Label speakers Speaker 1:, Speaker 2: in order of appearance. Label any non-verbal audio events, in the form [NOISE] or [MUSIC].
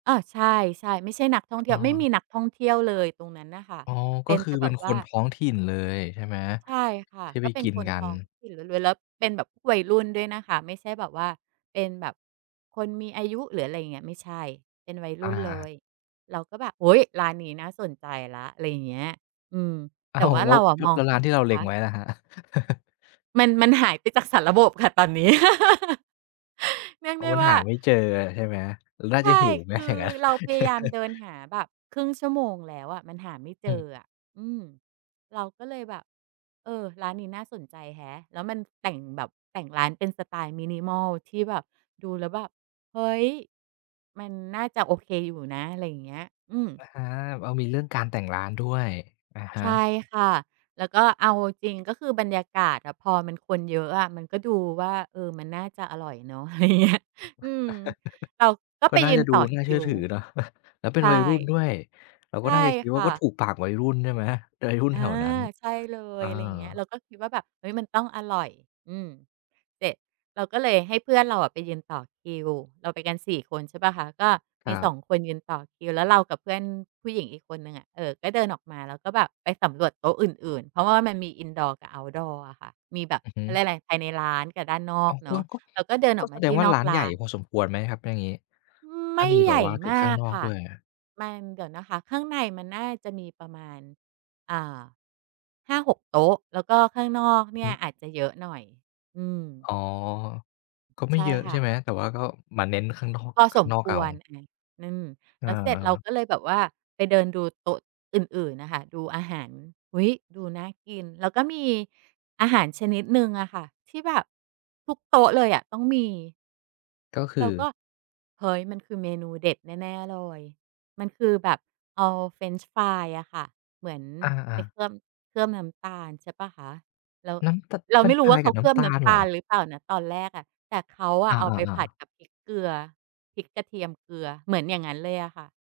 Speaker 1: อา ใช่ ใช่ ไม่ใช่นักท่องเที
Speaker 2: อ
Speaker 1: ่
Speaker 2: ้
Speaker 1: ยว ไม่
Speaker 2: อ
Speaker 1: มีนักท่องเที่ยวเลยตรงนั้นน่ะค่ะ
Speaker 2: อ๋อ
Speaker 1: เ
Speaker 2: ก
Speaker 1: ป
Speaker 2: ็
Speaker 1: ็น
Speaker 2: คื
Speaker 1: แ
Speaker 2: อ
Speaker 1: ต่แ
Speaker 2: เ
Speaker 1: บ
Speaker 2: ป็น
Speaker 1: บ
Speaker 2: ค
Speaker 1: ว่า
Speaker 2: นท้องถิ่นเลยใช่ไหม?
Speaker 1: ใช่ค่ะ
Speaker 2: ที่ไ
Speaker 1: ก
Speaker 2: ป
Speaker 1: ็เป็
Speaker 2: ก
Speaker 1: น
Speaker 2: ิน
Speaker 1: คน
Speaker 2: กั
Speaker 1: ท้
Speaker 2: น
Speaker 1: องถิ่นล้วน ๆ แล้วเป็นแบบพวกวัยรุ่นด้วยนะคะ ไม่ใช่แบบว่าเป็นแบบคนมี อายุ หรืออะไรอย่างเงี้ย ไม่ใช่ เป็นวัยร
Speaker 2: อ
Speaker 1: ุ่นเล
Speaker 2: า
Speaker 1: ย เราก็แบบ "โอ้โฮ ร้านนี้น่าสนใจแล้ว" อะไรอย่างเงี้ย อืม
Speaker 2: อ
Speaker 1: แต
Speaker 2: ้า
Speaker 1: ่
Speaker 2: ว
Speaker 1: ว่า
Speaker 2: แล
Speaker 1: เ
Speaker 2: ้
Speaker 1: ร
Speaker 2: ว
Speaker 1: าอะ
Speaker 2: แล้
Speaker 1: ม
Speaker 2: ว
Speaker 1: อง
Speaker 2: ก
Speaker 1: เข
Speaker 2: ร
Speaker 1: ้
Speaker 2: ้า
Speaker 1: า
Speaker 2: นที่เราเ
Speaker 1: ค
Speaker 2: ล็
Speaker 1: ะ
Speaker 2: งไว้ล่ะครับ? [CHUCKLES]
Speaker 1: มัน มันหายไปจากสารบบค่ะตอนนี้ [LAUGHS] เรียก
Speaker 2: โอ้
Speaker 1: ได้
Speaker 2: มัน
Speaker 1: ว่
Speaker 2: ห
Speaker 1: า
Speaker 2: าไม่เจออะ ใช่ไหม น่า
Speaker 1: ใช
Speaker 2: จะ
Speaker 1: ่
Speaker 2: หิวไหม
Speaker 1: คื
Speaker 2: อย่
Speaker 1: อ
Speaker 2: างงั้น?
Speaker 1: เราพยายาม
Speaker 2: [CHUCKLES]
Speaker 1: เดินหาแบบ 1/2 ชั่วโมงแล้วอะ มันหาไม่เ
Speaker 2: อ
Speaker 1: จ
Speaker 2: ืม
Speaker 1: ออะ อืม เราก็เลยแบบ เออ ร้านนี้น่าสนใจแฮะ แล้วมันแต่งแบบ แต่งร้านเป็นสไตล์ Minimal ที่แบบดูแล้วแบบ เฮ้ย มันน่าจะโอเคอยู่ นะ อะไรอย่างเงี้ย อืม
Speaker 2: อา อ้าว มีเรื่องการ แต่งร้านด้วย อะฮ
Speaker 1: ใช่
Speaker 2: ะ
Speaker 1: ค่ะ แล้วก็เอาจริง ๆ ก็คือบรรยากาศอะ พอมันคนเยอะอะ มันก็ดูว่า เออ มันน่าจะอร่อยเนาะ อะไรอย่างเงี้ย อืม เรา
Speaker 2: [CHUCKLES]
Speaker 1: ก็
Speaker 2: ก็
Speaker 1: ไป
Speaker 2: น่า
Speaker 1: ยื
Speaker 2: จะ
Speaker 1: น
Speaker 2: ดู
Speaker 1: ต่อ
Speaker 2: น
Speaker 1: ค
Speaker 2: ่าเช
Speaker 1: ิ
Speaker 2: ื่อ
Speaker 1: ว
Speaker 2: ถือเนาะ [CHUCKLES] แล้วเป็
Speaker 1: ใช
Speaker 2: น
Speaker 1: ่
Speaker 2: วัยรุ่นด้วย เรา
Speaker 1: ใ
Speaker 2: ก
Speaker 1: ช
Speaker 2: ็
Speaker 1: ่
Speaker 2: น่าจะคิด
Speaker 1: ค
Speaker 2: ว่า
Speaker 1: ่
Speaker 2: ก็ถ
Speaker 1: ะ
Speaker 2: ูกปากวัยรุ่นใช่ไหม? วัยรุ่น
Speaker 1: อ
Speaker 2: แ
Speaker 1: า
Speaker 2: ถวนั้น
Speaker 1: ใช่เล
Speaker 2: อ
Speaker 1: ย
Speaker 2: า
Speaker 1: อะไรอย่างเงี้ย เราก็คิดว่าแบบ เฮ้ย มันต้องอร่อย อืม เสร็จ เราก็เลยให้เพื่อนเราอะไปยืนต่อคิว เราไปกัน 4 คน ใช่เปล่าคะ ก็
Speaker 2: ค
Speaker 1: มี
Speaker 2: รั
Speaker 1: สอ
Speaker 2: บ
Speaker 1: ง คนยืนต่อคิว แล้วเรากับเพื่อนผู้หญิงอีกคนหนึ่งอะ เออ ก็เดินออกมาแล้วก็แบบไปสำรวจโต๊ะอื่น ๆ เพราะว่ามันมี Indoor กับ Outdoor อะค่ะ มีแบบ
Speaker 2: อือฮ
Speaker 1: เ
Speaker 2: ึ
Speaker 1: ขาเรียกไร ภายในร้านกับด้านนอ
Speaker 2: อ๋
Speaker 1: ก
Speaker 2: อ
Speaker 1: เน
Speaker 2: ก
Speaker 1: า
Speaker 2: ็
Speaker 1: ะ
Speaker 2: ก็
Speaker 1: เราก็เดิน
Speaker 2: ก
Speaker 1: อ
Speaker 2: ็
Speaker 1: อกม
Speaker 2: แส
Speaker 1: า
Speaker 2: ด
Speaker 1: ที
Speaker 2: ง
Speaker 1: ่
Speaker 2: ว่า
Speaker 1: นอ
Speaker 2: ร้
Speaker 1: ก
Speaker 2: าน
Speaker 1: ร
Speaker 2: ใหญ
Speaker 1: ้า
Speaker 2: ่
Speaker 1: น
Speaker 2: พอสมควรไหมครับ ถ้าอย่างงี้?
Speaker 1: อือ
Speaker 2: ถ
Speaker 1: ไ
Speaker 2: ้
Speaker 1: ม
Speaker 2: า
Speaker 1: ่
Speaker 2: มี
Speaker 1: ใ
Speaker 2: แ
Speaker 1: ห
Speaker 2: บ
Speaker 1: ญ
Speaker 2: บ
Speaker 1: ่
Speaker 2: ว่าถึ
Speaker 1: มา
Speaker 2: งข้าง
Speaker 1: ก
Speaker 2: นอก
Speaker 1: ค่
Speaker 2: ด
Speaker 1: ะ
Speaker 2: ้วยอะ
Speaker 1: มัน เดี๋ยวนะคะ ข้างในมันน่าจะมีประมาณ อ่า 5-6 โต๊ะ แล้วก็ข้างนอก
Speaker 2: อื
Speaker 1: เน
Speaker 2: อ
Speaker 1: ี
Speaker 2: ฮ
Speaker 1: ่ย
Speaker 2: ื
Speaker 1: อาจจะเยอะหน่อย อืม
Speaker 2: อ๋อ ก็ไม
Speaker 1: ใ
Speaker 2: ่
Speaker 1: ช่
Speaker 2: เยอะ
Speaker 1: ค
Speaker 2: ใช
Speaker 1: ่
Speaker 2: ่
Speaker 1: ะ
Speaker 2: ไหม แต่ว่าก็มาเน้นข้างนอก
Speaker 1: พอ
Speaker 2: ข้
Speaker 1: ส
Speaker 2: าง
Speaker 1: ม
Speaker 2: นอก
Speaker 1: ค
Speaker 2: เอา
Speaker 1: วร อา อืม
Speaker 2: อ
Speaker 1: แล้วเสร็จเรา
Speaker 2: า
Speaker 1: ก็เลยแบบว่าไปเดินดูโต๊ะอื่น ๆ น่ะค่ะ ดูอาหาร อุ๊ย! ดูน่ากิน แล้วก็มีอาหารชนิดหนึ่งอะค่ะ ที่แบบทุกโต๊ะเลยอะต้องมี
Speaker 2: ก็ค
Speaker 1: เร
Speaker 2: ื
Speaker 1: า
Speaker 2: อ?
Speaker 1: ก็ เฮ้ย มันคือเมนูเด็ดแน่ ๆ เลย มันคือแบบเอาเฟรนช์ฟรายอะค่ะ เหมือน
Speaker 2: อ
Speaker 1: ไป
Speaker 2: า
Speaker 1: เ
Speaker 2: ๆ
Speaker 1: คลือบ เคลือบน้ำตาล ใช่เปล่าคะ แล้ว
Speaker 2: น้ำ ต
Speaker 1: เรา
Speaker 2: เฟร
Speaker 1: ไม
Speaker 2: น
Speaker 1: ่
Speaker 2: ช์
Speaker 1: รู
Speaker 2: ฟร
Speaker 1: ้ว
Speaker 2: า
Speaker 1: ่า
Speaker 2: ย
Speaker 1: เข
Speaker 2: ก
Speaker 1: า
Speaker 2: ับน
Speaker 1: เค
Speaker 2: ้
Speaker 1: ลือบ
Speaker 2: ำตา
Speaker 1: น้
Speaker 2: ล
Speaker 1: ำต
Speaker 2: เหร
Speaker 1: า
Speaker 2: อ?
Speaker 1: ลหรือเปล่านะตอนแรกอะ แต่เขาอ
Speaker 2: อ
Speaker 1: ะเอาไปผ
Speaker 2: า
Speaker 1: ัด
Speaker 2: ๆ ๆ
Speaker 1: กับพริกเกลือ พริกกระเทียมเกลือ เหมือนอย่างงั้นเลยอะค่ะ